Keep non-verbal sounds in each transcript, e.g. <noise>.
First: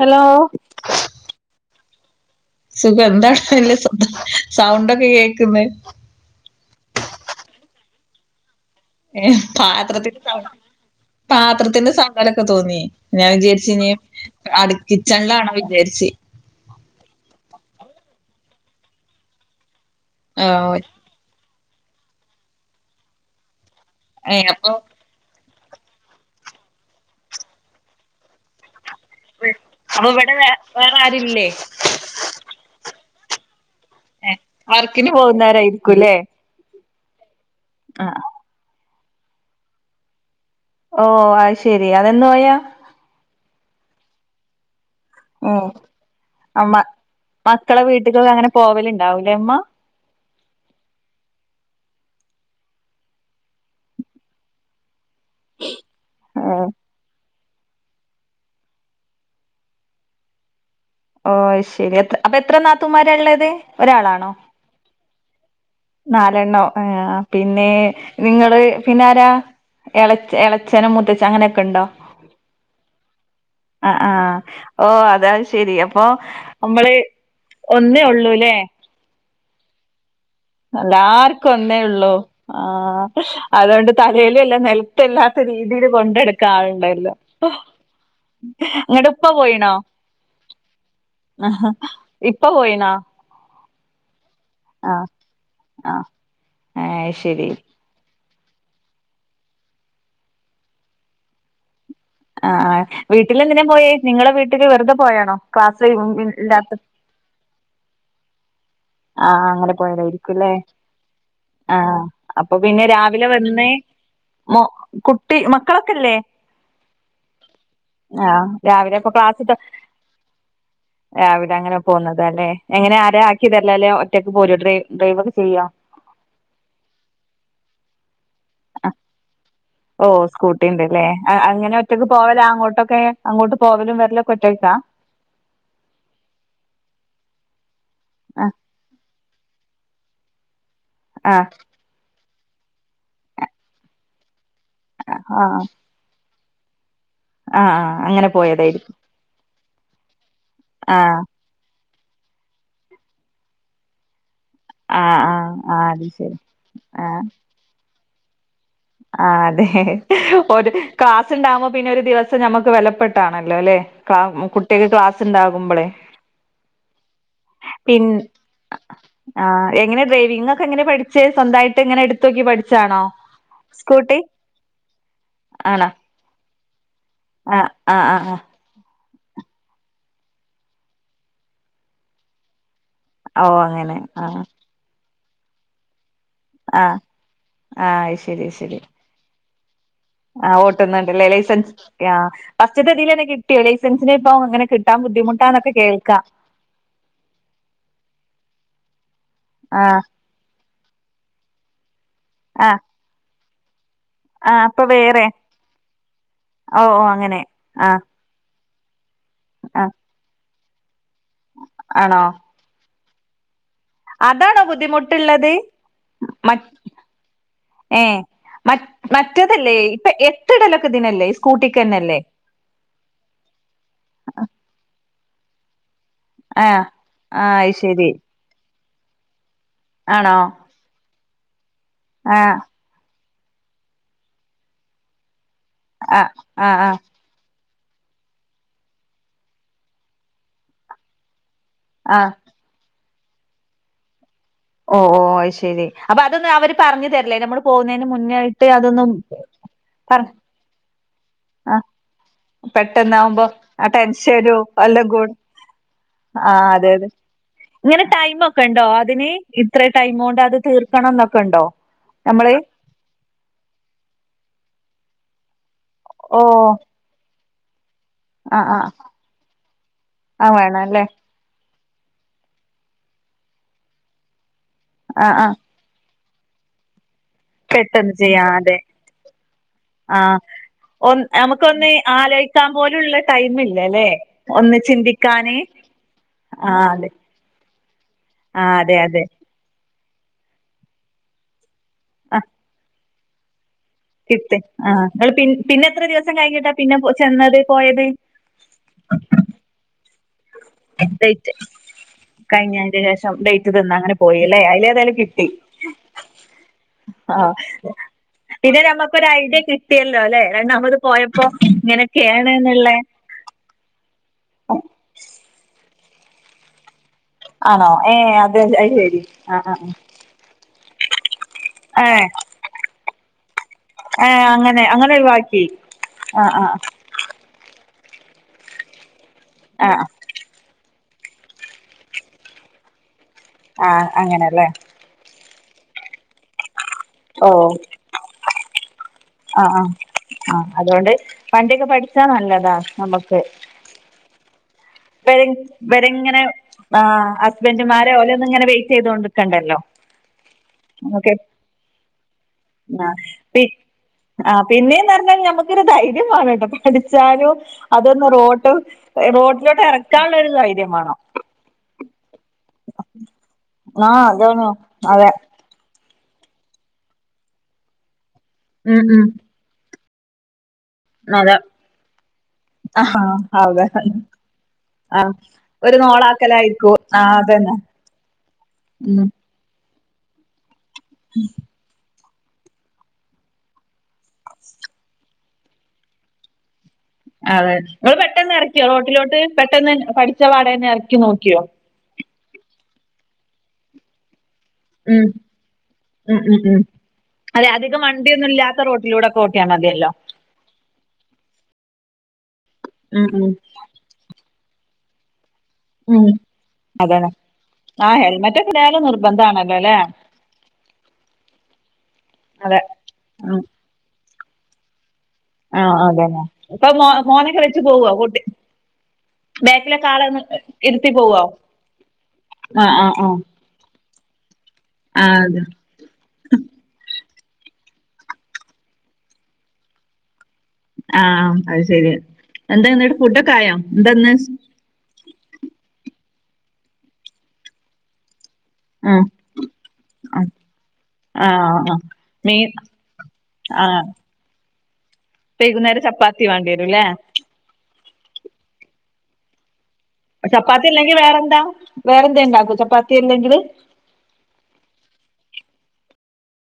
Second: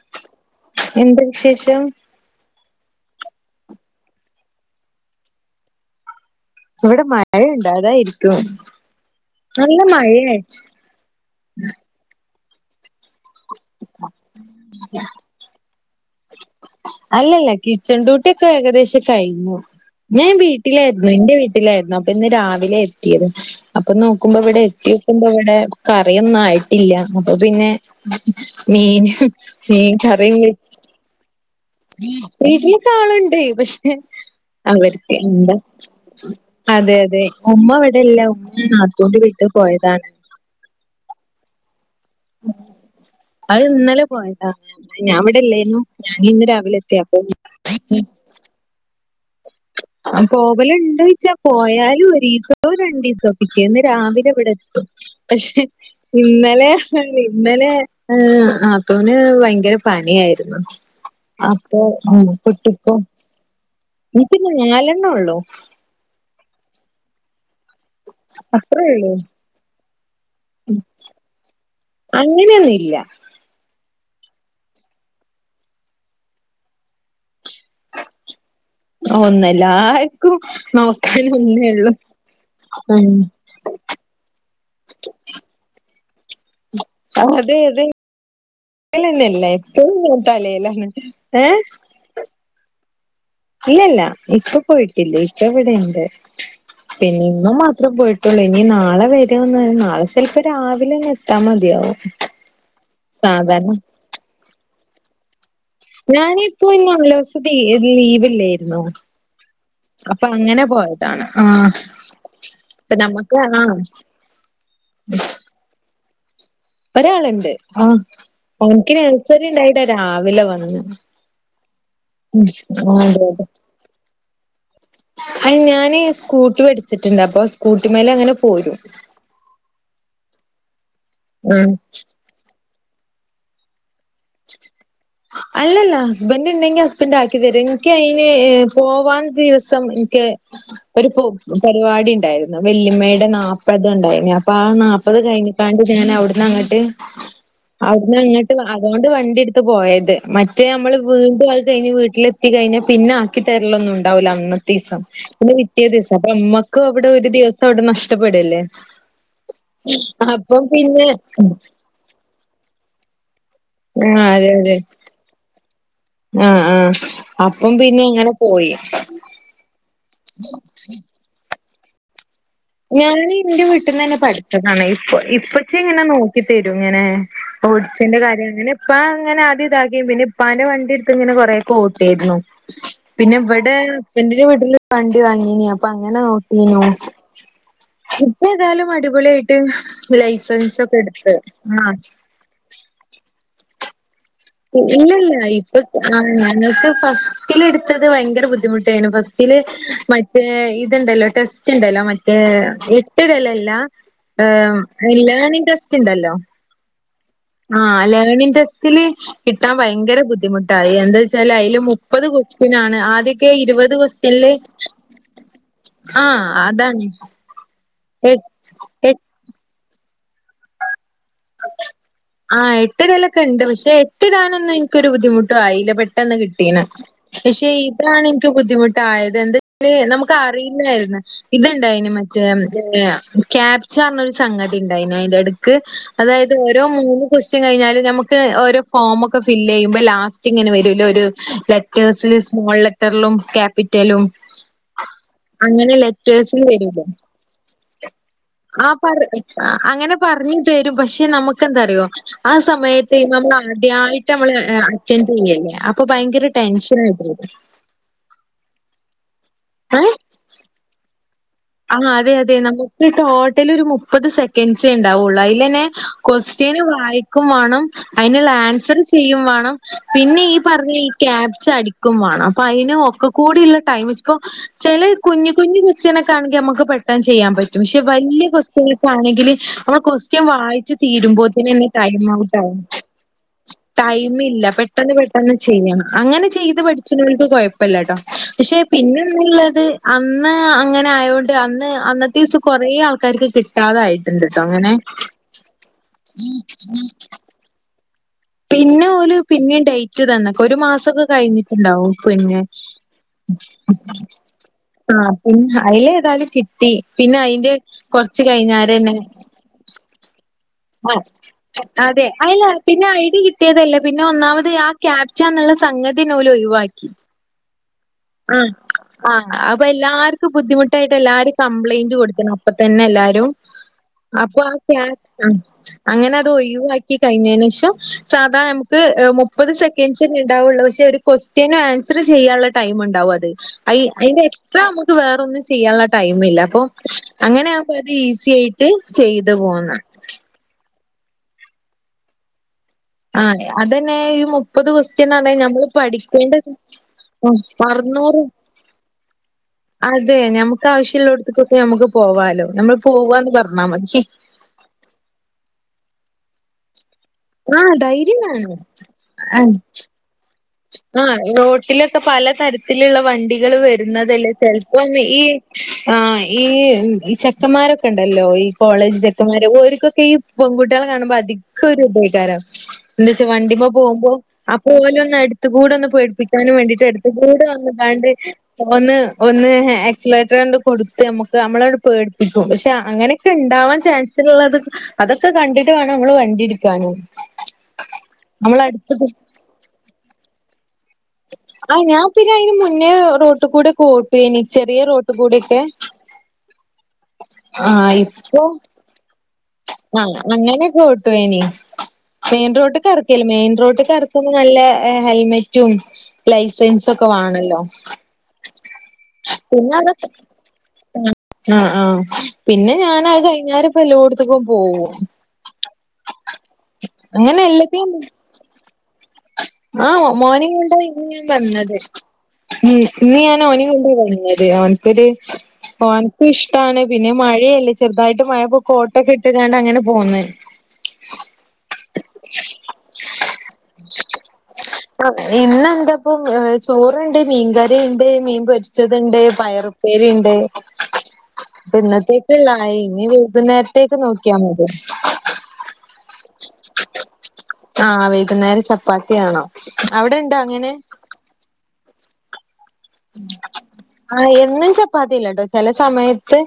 Hello എന്താ വിശേഷം സുഖം എന്താ <unintelligible> സൗണ്ടൊക്കെ കേക്കുന്നെ ഇവിടെ മഴ ഇണ്ട അതായിരിക്കും ഏ നല്ല പാത്രത്തിന്റെ സൗ മഴയായി പാത്രത്തിന്റെ സൗണ്ടോലൊക്കെ തോന്നി ഞാൻ വിചാരിച്ചി ഇഞ് അടു ക്കിച്ചണിലാണോ വിചാരിച്ചി അല്ലല്ല കിച്ചൺ ഡ്യൂട്ടിയൊക്കെ ഏകദേശം കഴിഞ്ഞു ഞാൻ ആഹ് വീട്ടിലായിരുന്നു ന്റെ വീ ട്ടിലായിരുന്നു അപ്പൊ ഇന്ന് രാവിലെ എത്തിയത് അപ്പൊ ഏ നോക്കുമ്പോ ഇവിടെ അപ്പൊ എത്തി നോക്കുമ്പോ ഇവിടെ കറിയൊന്നും ആയിട്ടില്ല അപ്പൊ പിന്നെ മീൻ മീൻ അപ്പൊ കറി ഇവിടെ വേ വെച്ച് വേറെ ആരുല്ലേ വീട്ടിലൊക്കെ ആളുണ്ട് പക്ഷെ ഏഹ് വർക്കിന് അവർക്ക് എന്താ പോകുന്നവരായിരിക്കുംല്ലേ അതെ അതെ ഉമ്മ ഇവിടെ ഇല്ല ആഹ് ഉമ്മ നാത്തൂന്റെ വീട്ട് പോയതാണ് ഓ അത് ശെരി അതെന്ന് പോയാ അത് ഇന്നലെ പോയതാ ഞാൻവിടെ ഉം ഇല്ലായിന്നു ഞൻ ഇന്ന് അമ്മ രാവിലെ എത്തിയേ അപ്പൊ ണ്ടാവൂലെമ്മ പോവല് ഉണ്ടോയ്ച്ചാ പോയാലും ഒരീസോ രണ്ടീസോ പിറ്റേന്ന് രാവിലെ ഇവിടെ എത്തും പക്ഷെ ഇന്നലെ <unintelligible> ഇന്നലെ ഹാ നാത്തൂന് ഭയങ്കര പനിയായിരുന്നു ഓ അപ്പൊ ശരി എത്ര അപ്പൊ എത്ര നാത്തൂമാര ഉള്ളത് ഒരാളൊ നിക്ക് നാലെണ്ണൊള്ളൂ നാലെണ്ണോ ആ പിന്നെ നിങ്ങള് അത്രേ പിന്നെ ഉള്ളൂ ആരാ എള എളച്ചനും മൂത്തച്ഛനും അങ്ങനെയൊക്കെ ഉണ്ടോ ഇല്ല ആ ആ ഓ അതാ ശരി അപ്പൊ മ്മള് ഒന്നേ ഉള്ളൂല്ലേ ഒന്നല്ലാ എല്ലാർക്കും ഒന്നേ ഉള്ളൂ ആ ഉം അതുകൊണ്ട് തലയിലല്ല നിലത്തല്ലാത്ത രീതിയില് കാള്ണ്ടായില്ല അതെ അതെ ഇങ്ങട്ട് ഉപ്പ തന്നെയല്ല പോയിണോ എപ്പോഴും തലയിലാണ് ഏഹ് ഇപ്പ പോയിണോ ഇല്ലല്ല ഇപ്പ ആ പോയിട്ടില്ലേ ആ ഇപ്പവിടെണ്ട് അത് പിന്നെ ശരി ഇമ്മ മാത്രം പോ യിട്ടുള്ളൂ ഇനി നാളെ വരോന്ന് നാളെ ചിലപ്പോ രാവിലെന്നെ എത്താ മതിയാവും ആ ആ വീട്ടിലെന്തിനാ സാധാരണ പോയേ നിങ്ങളെ വീട്ടില് വെറുതെ പോയാണോ ക്ലാസ് ഞാനിപ്പോ ഈ ഇല്ലാത്ത നാലൂസം ലീവ്ല്ലായിരുന്നോ ആഹ് അങ്ങനെ പോയതായിരിക്കുല്ലേ ആഹ് അപ്പൊ പിന്നെ ഇപ്പൊ രാവിലെ നമുക്ക് വന്ന് ആഹ് മൊ കുട്ടി മക്കളൊക്കെല്ലേ ഒരാള്ണ്ട് ആ ആഹ് ഓനിക്ക് രാവിലെ ഇപ്പൊ ക്ലാസ് നെയ്സറി തൊ ണ്ടായിട്ടാ രാവിലെ വന്ന് രാവിലെ അങ്ങനെ ഉം പോന്നതാല്ലേ എങ്ങനെ ആരാ ആക്കി തര്ലോ അല്ലെ ഒറ്റക്ക് പോരോ ട്രയി ആ ഞാന് സ്കൂട്ടി പഠിച്ചിട്ടുണ്ട് അപ്പൊ സ്കൂട്ടിമേലെ അങ്ങനെ പോരും ഓ സ്കൂട്ടി ഉണ്ട്ല്ലേ ഉം അങ്ങനെ ഒറ്റയ്ക്ക് പോവല അങ്ങോട്ടൊക്കെ അങ്ങോട്ട് പോവലും വ അല്ലല്ല ഹസ്ബൻഡ് ണ്ടെങ്കി ഹസ്ബൻഡ് ആക്കി തരും ഇൻക്ക് അയിന് ആഹ് പോവാൻ ദിവസം ഇൻക്ക് ഒരു പൂ ആഹ് പരിവാടിണ്ടായിരുന്നു വെല്ലിമ്മയുടെ നാപത് ഉണ്ടായിന്നു അപ്പൊ ആ നാപ്പത് ആഹ് കഴിഞ്ഞിക്കാണ്ട് ഞാൻ അവിടന്ന് അങ്ങട്ട് ആഹ് അങ്ങനെ പോയതായി ണ്ട് വണ്ടി ഇട്ത്ത് പോയത് മറ്റേ അമ്മള് ആഹ് വീണ്ടും അത് കഴിഞ്ഞ് വി ട്ടിൽ എത്തി കഴിഞ്ഞാ പിന്നെ ആക്കി തരലൊന്ന് ഉണ്ടാവില്ല അന്ന് തീസം ആഹ് ആഹ് പിന്നെ പിറ്റേ ആഹ് അത് ദിവസം അപ്പൊ ശരി നമ്മക്കും അവിടെ ഒരു ദിവസം അവിടെ നഷ്ടപ്പെടല്ലേ ആ അതെ അപ്പം ഒരു പിന്നെ ക്ലാസുണ്ടാവുമ്പോ പിന്നെ ഒരു ദിവസം ഞമ്മക്ക് വിലപ്പെ ആണല്ലോല്ലെ ആ ക്ല അതെ അതെ കുട്ടിൾക്ക് ക്ലാസ് ഉണ്ടാകുമ്പോളേ ആ ആ അപ്പം പിൻ പിന്നെ അങ്ങനെ പോയി ആഹ് എങ്ങനെയാ ഡ്രൈ <unintelligible> എങ്ങനെ പഠിച്ചേ സ്വന്തായിട്ട് ഇങ്ങനെ എടുത്തു നോക്കി പഠിച്ചതാണോ? വീട്ട്ന്നന്നെ പഠിച്ചതാണ് ഇപ്പ ഇപ്പച്ചി ആണോ ഇങ്ങനെ നോക്കി തെരും എങ്ങനെ ആഹ് ആഹ് ഓടിച്ചേന്റെ ആഹ് ആഹ് കാര്യം അങ്ങനെ പ്പാ ഇങ്ങനെ ആദ്യം ഇതാക്കി പിന്നെ ഇപ്പാൻ്റെ വണ്ടി എടുത്ത് ഇങ്ങനെ കൊറെയൊക്കെ ഓട്ടുവായിരുന്നു പിന്നെ ഓ ഇവിടെ അങ്ങനെ ആഹ് ഹസ്ബൻഡിൻ്റെ വീട്ടില് വണ്ടി വാങ്ങീനി, അപ്പോ അങ്ങനെ നോക്കീനു ആഹ് ആഹ് അയ് ശരി അയ് ശരി ഇപ്പേതായാലും അടിപൊളിയായിട്ട് ആഹ് ലൈസൻസ് ഒക്കെ ഓട്ടുന്ന്ണ്ടല്ലേ എടുത്ത് ലൈസൻസ് ആഹ് ഫസ്റ്റ്ത്തെ ഇതിലെന്നെ കിട്ടിയോ ലൈ ഇല്ലല്ല ഇപ്പൊ കേൾക്കാം ആഹ് ഞങ്ങക്ക് ഫസ്റ്റില് എടുത്തത് ഭയങ്കര ബുദ്ധിമുട്ടേനും ഫസ്റ്റ് റ്റില് ആഹ് മറ്റേ ഇത്ണ്ടല്ലോ ടെസ്റ്റ് ഇണ്ടല്ലോ മറ്റേ ആഹ് എട്ട് ഇടലല്ല ആഹ് അപ്പൊ ഏഹ് വേറെ ലേണിംഗ് ടെസ്റ്റ്‌ ഇണ്ടെല്ലോ? ഓ ഓ അങ്ങനെ ആഹ് ലേണിംഗ് ടെസ്റ്റില് കിട്ടാൻ ആഹ് ഭയങ്കര ബുദ്ധിമുട്ടാ എന്താ ച്ചാല് അതില് ആണോ മുപ്പത് ക്വസ്റ്റ്യൻ ആണ് ആദ്യൊക്കെ ഇരുപത് ത് ക്വസ്റ്റനില് അതാണോ ബുദ്ധിമുട്ടുള്ളത് ആഹ് മ അതാണ് ഏഹ് മറ്റ് എ മറ്റേതല്ലേ ഇപ്പൊ എട്ടിടലൊക്കെ ഇതിനല്ലേ സ്കൂട്ടിക്കന്നല്ലേ ആഹ് എട്ടിടലൊക്കെ ഇണ്ട് പക്ഷെ എട്ടിടാനൊന്നും എനിക്കൊരു ബുദ്ധിമുട്ടും ആയില്ല പക്ഷ് പെട്ടെന്ന് കിട്ടീണ് ആഹ് ആഹ് പക്ഷെ അയ് ശരി ഇതാണ് എനിക്ക് ബുദ്ധിമുട്ടായത് എന്ത് ല് നമ്മക്ക് ആണോ അറിയില്ലായിരുന്നു ഇത്ണ്ടായിന് മറ്റേ ആഹ് ഏഹ് ക്യാപ്ച്ചാ പറഞ്ഞൊരു സംഗതി ഇണ്ടായിന് അതിന്റെ എടക്ക് ആഹ് അതായത് ആഹ് ഓരോ ആഹ് മൂന്ന് ക്വ റ്റ്യൻ കഴിഞ്ഞാല് ഞമ്മക്ക് ഓരോ ഫോമൊക്കെ ഫില്ല് ചെയ്യുമ്പോ ലാസ്റ്റ് ഇങ്ങനെ വരുവല്ലോ ഒരു ആഹ് ലെറ്റേഴ്സില് സ്മോൾ ലെറ്ററിലും ക്യാപ്പിറ്റലും ഓഹ് ഓഹ് അഹ് ശെരി അപ്പ അതൊന്നും അവര് വരൂല്ലോ പറഞ്ഞ് തരില്ലേ നമ്മള് പോവുന്നതിന് മുന്നായിട്ട് അതൊന്നും ആഹ് അങ്ങനെ പറ പറഞ്ഞി തെരും പക്ഷെ നമുക്ക് ആ എന്താറിയോ ആ സമയത്ത് പെട്ടെന്നാവുമ്പോ <unintelligible> ആ ആദ്യാ യിട്ട് നമ്മള് ടെൻഷനും എല്ലാം കൂടും അറ്റൻഡ്യ്യല്ലേ അപ്പ ഭയങ്കര ആ അതെ ടെൻഷന് അതെ ആയി പോവ് ല്ലേ ഇങ്ങനെ ടൈമ് ഒക്കെ ഇണ്ടോ അതിന്, ഇത്ര ടൈമോണ്ട് അത് തീർക്കണം ന്നൊ ആഹ് അതെ അതെ നമുക്ക് ടോട്ടൽ ഒരു മുപ്പത് സെക്കൻസെ ഇണ്ടാവൊള്ളു അയിലെന്നെ ഓ ക്വസ്റ്റിയന് വായിക്കും വാണം അയിന്ള്ള ആ ആ ആൻസറ് ചെയ്യും വാണം പിന്നെ, ആ ഈ വേണം പറഞ്ഞ അല്ലേ ഈ ക്യാപ്ച്ച അടി ക്കും വാണം അപ്പ അയിന് ഒക്ക കൂടിള്ള ടൈം ഇപ്പോ ചെല ആ ആ കുഞ്ഞ് കുഞ്ഞ് ക്യുസ്റ്റന് ഒ ക്കാണെങ്കിൽ അമ്മക്ക് പെ ചെയ്യാൻ പറ്റും. പഷെ പെട്ടെന്ന് ചെയ്യാ വല്ല്യ അതെ ക്യുസ്റ്റല്ക്കെ ആണെങ്കില് നമ്മള് ക്യു ആ സ്റ്റ്യൻ വായിച്ച് ഒ തീരുമ്പോത്ത്നെന്നെ നമുക്കൊന്ന് ടൈ ആലോചിക്കാൻ പോലുള്ള ടൈം <inaudible> ഇല്ലല്ലേ ടൈം ഇല്ല ഒന്ന് പെട്ടന്ന് പെട്ടന്ന് ചിന്തിക്കാന് ചെയ്യണം. അങ്ങനെ ആ ചെയ്ത് പഠി അതെ ച്ച്നോൽക്ക് കൊഴപ്പല്ലട്ടോ ആ പക്ഷെ അതെ അതെ ആ പിന്നെന്ന്ള്ളത് അന്ന് അങ്ങനെ ആയോണ്ട് അന്ന് അന്നത്തീസം കൊറേ ആൾക്കാര്ക്ക് കി കിട്ടി. ആഹ് ഇങ്ങള് പിൻ പിന്നെ എത്ര ദിവസം കഴിഞ്ഞിട്ടാ പിന്നെ പോ ചെന്നത് പോയത്? ക്റ്റ് തന്നെക്ക് ഒര് മാസൊക്കെ ഡേറ്റ് കഴിഞ്ഞിട്ട്ണ്ടാവും പിന്നെ, കഴിഞ്ഞതിന് ശേഷം ഡേറ്റ് തിന്ന് അങ്ങനെ പോയി അല്ലേ അതിലേതായാലും ആഹ് കിട്ടി പിന്നെ അയില് ഏതായാലും കിട്ടി. പിന്നെ ആ അയിന്റെ കൊർ ച്ച് പിന്നെ കഴിഞ്ഞാരെ ആണ് നമുക്കൊരു ഐഡിയ കിട്ടിയല്ലോ അല്ലെ രണ്ടാമത് പോയപ്പോ <inaudible> അതെ ഇങ്ങനെയൊക്കെയാണ് അയില് അയ് എന്നുള്ള പിന്നെ ഐഡി കി ട്ടിയതല്ലെ പിന്നെ ഒന്നാമത് ആഹ് ക്യാപ്ച്ചാന്ന്ള്ള സംഗതിന്നെ ഓല് ഒഴിവാക്കി. ആണോ ഏ അത് ആഹ് അത് ശരി ആഹ് ആ ആ അപ്പ എല്ലാര്ക്ക് ബുദ്ധിമു ട്ടായിട്ട് എല്ലാര് ആ. ഏ കംപ്ലയിന്റ് കൊട്ക്കണം അപ്പ തന്നെ എല്ലാര് ഏ അപ്പൊ ആഹ് അങ്ങനെ അങ്ങനെ ക്യാപ്ച്ച ഒഴിവാക്കി അങ്ങനെ ആ അത് ആ ഒഴിവാക്കി കഴിഞ്ഞെനേഷം സാധാ നമക്ക് മുപ്പത് ആ സെക്കൻസ്ന്നെ ഇണ്ടാവുള്ളൂ പക്ഷെ ഒര് ക്വസ്റ്റന് ആൻസറ് ചെയ്യാള്ള ടൈം ഇണ്ടാവു അത്. ആ അയി അയിന്റെ അങ്ങനല്ലേ എക്സ്ട്രാ നമക്ക് വേറൊന്ന് ചെയ്യാള്ള ടൈമ് ഇല്ല. അപ്പൊ, ഓ അങ്ങനെ ആവുമ്പത് ഈസി ആയിട്ട് ചെയ്ത് ആ ആ പോന്ന്. ആ അതുകൊണ്ട് വണ്ടിയൊക്കെ പഠിച്ചാൽ നല്ലതാ. നമുക്ക് ആഹ് അതെ അത് തന്നെയായാലും. മുപ്പത് ദിവസത്തിന് ഇവര് ആണേൽ ഞമ്മള് ഇവരിങ്ങനെ പഠിക്കേണ്ടത് ആ ആഹ് ഹസ്ബൻഡുമാരെ ഓലൊന്നും അറുനൂറും. ഇങ്ങനെ വെയിറ്റ് ചെയ്തോണ്ട്ക്കണ്ടല്ലോ അതെ ഞമ്മുക്ക് നമുക്ക് ആവശ്യമുള്ളിടത്ത് ഒക്കെ ഞമ്മുക്ക് പോവാലോ, നമ്മള് ആ പോവാന്ന് പി പറഞ്ഞാൽ മതി. <unintelligible> പറഞ്ഞാൽ നമുക്ക ഒരു ധൈര്യമാണ് ചാലും ആഹ് അതൊന്ന് ധൈര്യം റോഡ് വേണം. ഏ റോഡിലോട്ട് ഇറക്കാനുള്ള ഒരു ധൈര്യം വാണം ആ റോട്ടിലൊക്കെ പലതരത്തിലുള്ള വണ്ടികൾ ആ വരുന്നതല്ലേ അതാണ് ചെലപ്പം അതെ ഈ ആ ഈ ചെക്കന്മാരൊക്കെ ഉണ്ടല്ലോ ഈ ഉം കോളേജ് ഉം ചെക്കന്മാര് ഓര്ക്കൊ ക്കെ ഈ പെൺകുട്ടികളെ കാണുമ്പോ അതെ അധികം ഒരു വികാരം ആ എന്താ വെച്ചാ അതെ വണ്ടിമേ പോകുമ്പോ ആ പോലും ഒന്ന് അ തികൂടെ ഒരു ഒന്ന് പൊടിപ്പിക്കാനും നോളാക്കലായിരിക്കും വേണ്ടിട്ട് ആ എടുത്ത് കുടെ അതന്നെ വന്ന് യിതാണ്ട് വന്ന് ഉം വന്ന് ആ ആക്സിലേറ്റർ എന്തോ കൊടുത്ത് നമ്മുക്ക് നമ്മളോ പേ ഇപ്പോ പക്ഷെ അങ്ങനെയൊക്കെ ഉണ്ടാവാൻ ചാൻസ് ഉള്ളത് അതൊക്കെ കണ്ടിട്ട് വേണം നമ്മള് വണ്ടി ഇട്ക്കാന് അതെ നിങൾ പെട്ടെന്ന് നമ്മളെ ഇറക്കിയോ അടുത്ത്ക്ക് റോട്ടിലോട്ട് പെട്ടെന്ന് പഠിച്ച പാടെ തന്നെ ഇറക് ആ ഞാൻ പിന്നെ അയിന് മുന്നേ റോട്ടി കൂടെ കെ ഓട്ടി ചെറിയ ഉം റോട്ടികൂടക്കെ ഉം ഉം ഉം അതെ അധികം വണ്ടിയൊന്നുല്ലാത്ത റോട്ടിലൂടെ പോ ആ അങ്ങനെയക്കെ ഒട്ടു ഇനി മെയിൻ റോട്ടിക്ക് ഉം ഇറക്കല്ല ഉം മെയിൻ റോഡിക്ക് ഇറ നല്ല ഹെ ഹെൽമെ റ്റും ഉം ലൈസൻസ് അതാണ് ഒക്കെ വേണല്ലോ ആ ഹെൽമെറ്റ് ഒക്കെ എന്തായാലും നിർബന്ധമാണല്ലോ പിന്നെ അല്ലേ അതൊക് ഉം ആ ആ അതെ പിന്നെ ഞാൻ അത് കഴിഞ്ഞാൽ ഇപ്പോ വല്ലടത്തക്കും പോകും ആ ആ അതന്നെ ഇപ്പൊ മോ മോനെ വെച്ച് പോവോ റോട്ടി ആ മോനെ കൊണ്ടാ ഇന്ന് ഞാൻ വന്നത് ഉം ആഹ് ആഹ് ആഹ് ഇന്ന് ഞാൻ ഓനെ <unintelligible> വന്നത് ഓൻകത് ആഹ് അതെ ഓൻക്ക് ഇഷ്ടണെ പിന്നെ മഴയല്ലേ ചെറുതായിട്ട് മഴപ്പോ കോട്ടക്കെ ഇട്ടുകാണ്ട് അങ്ങനെ പോന്ന് ആഹ് അത് എന്തന്ന് അ ഇന്ന് യെന്ത്പ്പം ഏ ചോറ് ഉണ്ട് മീൻകറി ഇണ്ട് മീൻ ആഹ് പൊരിച്ചതിണ്ട് പയറുപ്പേരി ആഹ് ഇണ്ട് ആഹ് ആഹ് മീൻ ഇപ്പംഇന്നത്തേക്കള്ളതായി ഇനി ആഹ് വൈകുന്നേരത്തേക്ക് നോക്കിയാ മതി വൈകുന്നേരം ചപ്പാത്തി വേണ്ടി വരുല്ലേ ആ വൈകുന്നേരം ചപ്പാത്തിയാണ് ചപ്പാത്തി ഇല്ലെങ്കി വേറെന്താ വേറെന്തെ ഇണ്ടാക്കും ച ആ എന്നും ചപ്പാത്തില്ലട്ടോ ചെല സമയത്ത്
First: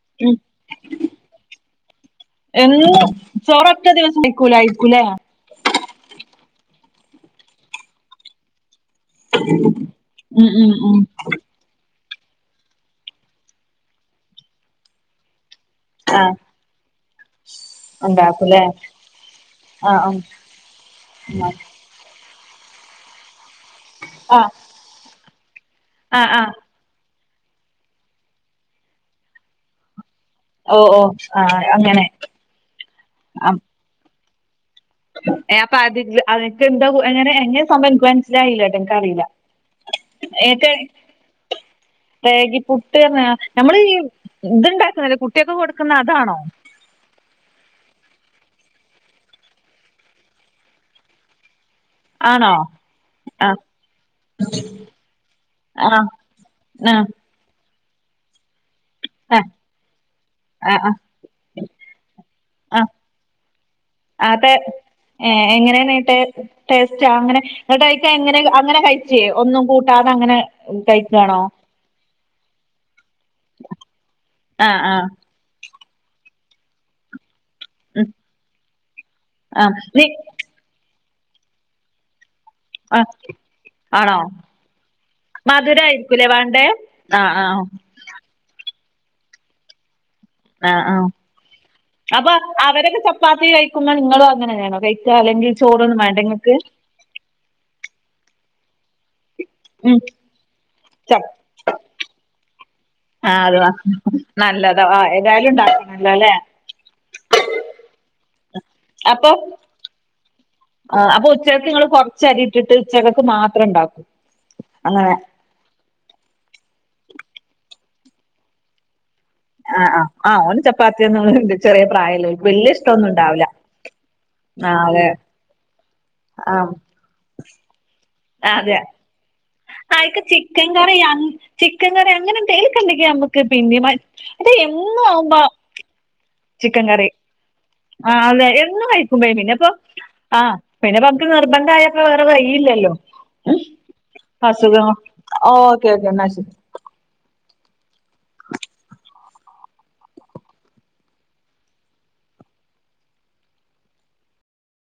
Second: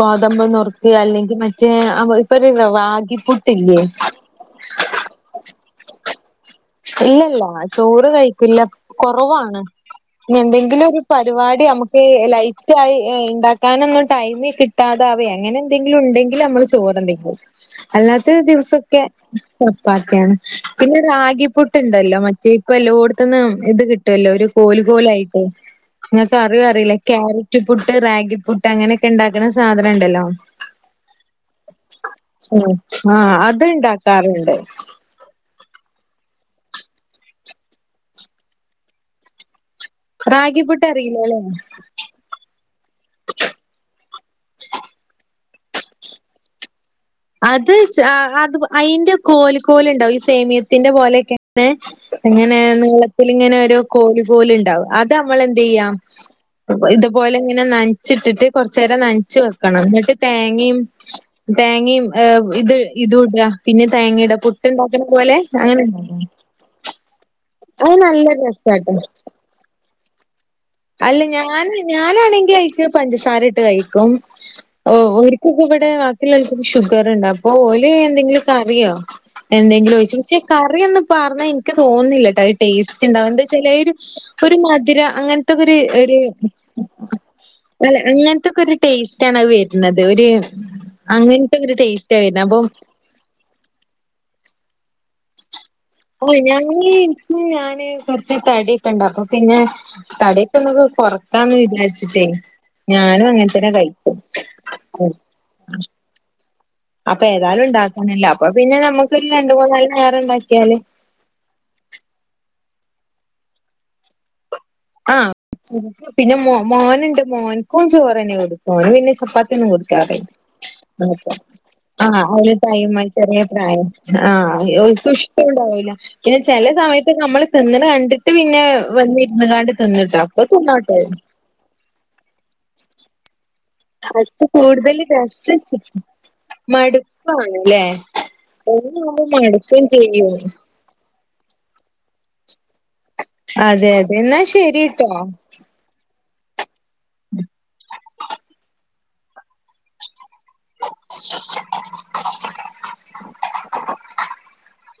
ഗോതമ്പ് നുറുക് അല്ലെങ്കി മറ്റേ അ ഇപ്പം എന്നും റാഗി പൊടിയില്ലെ ക്കൂലെ ഇല്ലല്ല ചോറ് കഴിക്കില്ല കുറവാണ് ഉം ഉം എന്തെങ്കിലും ഉം ഒരു പരിപാടി നമക് ലൈറ്റയി ഇണ്ടാക്കാനൊന്നും ടൈമ് കിട്ടാതെ ആവേ അങ്ങനെ എന്തെങ്കിലു ആഹ് ഉണ്ടെങ്കി നമ്മള് ചോറണ്ടെങ്കും അല്ലാത്ത ഉണ്ടാക്കൂലേ ദിവസൊക്കെ ആഹ് ചപ്പാത്തിയാണ് പിന്നെ റാഗി ആഹ് ണ്ടല്ലോ മറ്റേ ഇപ്പല്ലോട്ത്തുന്നും ഇത് കിട്ടുവല്ലോ ഒരു ആഹ് കോല് കോലായിട്ട് ആഹ് നിങ്ങക്ക് ആഹ് അറിയോ അറിയില്ല ക്യാരറ്റ് പുട്ട് റാഗി പുട്ട് അങ്ങനെക്കെ ഉണ്ടാക്കുന്ന സാധനം ഉണ്ടല്ലോ ഓ ഓ ആഹ് അങ്ങനെ അ ആ അത്ണ്ടാക്കാറ്ണ്ട് എ അപ്പ അത് അനക്ക് എന്താ എങ്ങനെ എങ്ങനെ സംഭവ എ മനസ്സിലായില്ലോട്ടെ എൻക്ക്റിയില്ല റാഗിപുട്ട് <unintelligible> അറിയില്ലല്ലേ രാഗി പുട്ട് റഞ്ഞ നമ്മൾ ഈ ഇത്ണ്ടാക്കുന്ല്ല കുട്ടിയക്കെ കൊടുക്കുന്ന അതാണോ അത് അത് അയിന്റെ കോൽ കോലുണ്ടാവും ഈ സേമിയത്തിന്റെ പോലെയൊക്കെ ആണോ എങ്ങനെ നീളത്തി ഇങ്ങനെ ആഹ് ഒരു കോഴി പോല ഉണ്ടാവും അത് നമ്മള എന്ത് ചെയ്യാ ആഹ് ആഹ് ഇതുപോലെ ഇങ്ങനെ ന ചിട്ടിട്ട് കൊറച്ച നേരം നനച്ച് ആഹ് വെക്കണം എന്നിട്ട് തേങ്ങയും ആഹ് ആഹ് തേങ്ങയും ഏഹ് ഇത് ഇതൂട അത് അങ്ങനെ എങ്ങനെയ ടേ ടേസ്റ്റ്ങ്ങനെ അത് നല്ല <unintelligible> അങ്ങനെ രസാട്ടോ കഴിച്ചേ ഒന്നും കൂട്ടാതെ അങ്ങനെ അല്ല കഴിക്കാണോ ഞാന ഞാനാണെങ്കി അയി പഞ്ചസാര ഇട്ട് കഴിക്കും ആ ആ ഒരിക്കൊക്കെ ഇവിടെ ബാക്കില ആ ഷുഗർണ്ടാ ഓല് ഉം എന്തെങ്കിലും കറിയോ ആ എന്തെങ്കിലും നീ ഒഴിച്ചു പക്ഷേ കറിഒന്നും പറഞ്ഞ എനിക്ക് തോന്നുന്നില്ല കേട്ടോ ആ ടേസ്റ്റ് ഉണ്ട് അതുകൊണ്ട് ചില ആണോ ഒരു മധുരം അങ്ങനെ <unintelligible> മധുരായിരിക്കൂലേ വേണ്ടേ ആ ആ അങ്ങനത്തൊക്കെ ടേസ്റ്റ് ആണ് അത് വരുന്നത് ഒരു ആ ആ അങ്ങനത്തെ ഒരു ടേസ്റ്റാ അപ്പൊ വരുന്നത് അപ്പം അവരൊക്കെ ചപ്പാത്തി കഴിക്കുമ്പോ നിങ്ങളും അങ്ങനെ വേണോ കഴിക്കുക അല്ലെങ്കിൽ ചോറൊന്നും വേണ്ടേ ഓ ഇങ്ങക്ക് ഞാന് ഇപ്പ ഞാന് കുറച്ച് തടിയൊക്കെ ഉണ്ടരുന്നു പിന്നെ ഉം തടൊക്കെ എന്നക്ക് ച കൊറക്കാന്ന് വിചാരിച്ചിട്ടേ ഞാനും ആ അങ്ങനെ അത് തന്നെ കഴിക്കും നല്ലതാ ആ ഏതായാലും ഉണ്ടാക്കണല്ലോ അല്ലെ അപ്പൊ ഏതായാലും ഉണ്ടാക്കാനില്ല അ പിന്നെ നമുക്ക് അപ്പൊ രണ്ട മൂന്നാള് നേരം ഉണ്ടാക്കിയാല് അപ്പൊ ഉച്ചക്ക് നിങ്ങള് കൊറച്ചരി ഇട്ടിട്ട് ചകക്ക് മാത്രം ഉണ്ടാക്കും അങ്ങനെ ആഹ പിന്നെ മോനുണ്ട് മോനക്കും ചോറ്ന്നെ കൊടുക്കാ ഓന് പിന്നെ ചപ്പാത്തി ഒന്നും ആഹ് ആഹ് ആഹ് ഓന് കൊടുക്കാറില്ല ചപ്പാത്തിയൊന്നും ചെറിയ ആ് പ്രായല്ലേ ഓൽക്ക് അന് വല്യ ടൈം ഇഷ്ടൊന്നും മായി ചെറിയ ഉണ്ടാവില്ല പ്രായം ആഹ് അതെ ആഹക്ക് ഇഷ്ടം ഉണ്ടാവൂല പിന്നെ ചില ആഹ് സമയത്ത് നമ്മള് തിന്ന്നത് കണ്ടിട്ട് പിന്നെ വന്നിരിന്ന് കാണ്ട് ആയിക്ക് ചിക്കൻ കറി ചിക്കൻ കറി അങ്ങനെന്തൽക്കണ്ടക്ക പിന്നെ അത് അേ കൂടുതൽ എന്നും ആവുമ്പോ രസം ചിക്കൻ ചിക്കൻ കറി മടുപ്പാണ് ല്ലേ ആ അതെ എന്നന്ന് കഴിക്കും ഒന്നാവുമ്പോ പിന്നെപ്പോ മടുക്കും ചെയ്യും ആ പിന്നെപ്പോ നമുക്ക് നിർബന്ധമായപ്പോ വേറെ കഴും ഇല്ലല്ലോ അതെ അതെ എന്നാ അസുഖ ശരിട്ടോ ഓക്കെ ഓക്കെ എന്നാ ശരി <inaudible> <inaudible>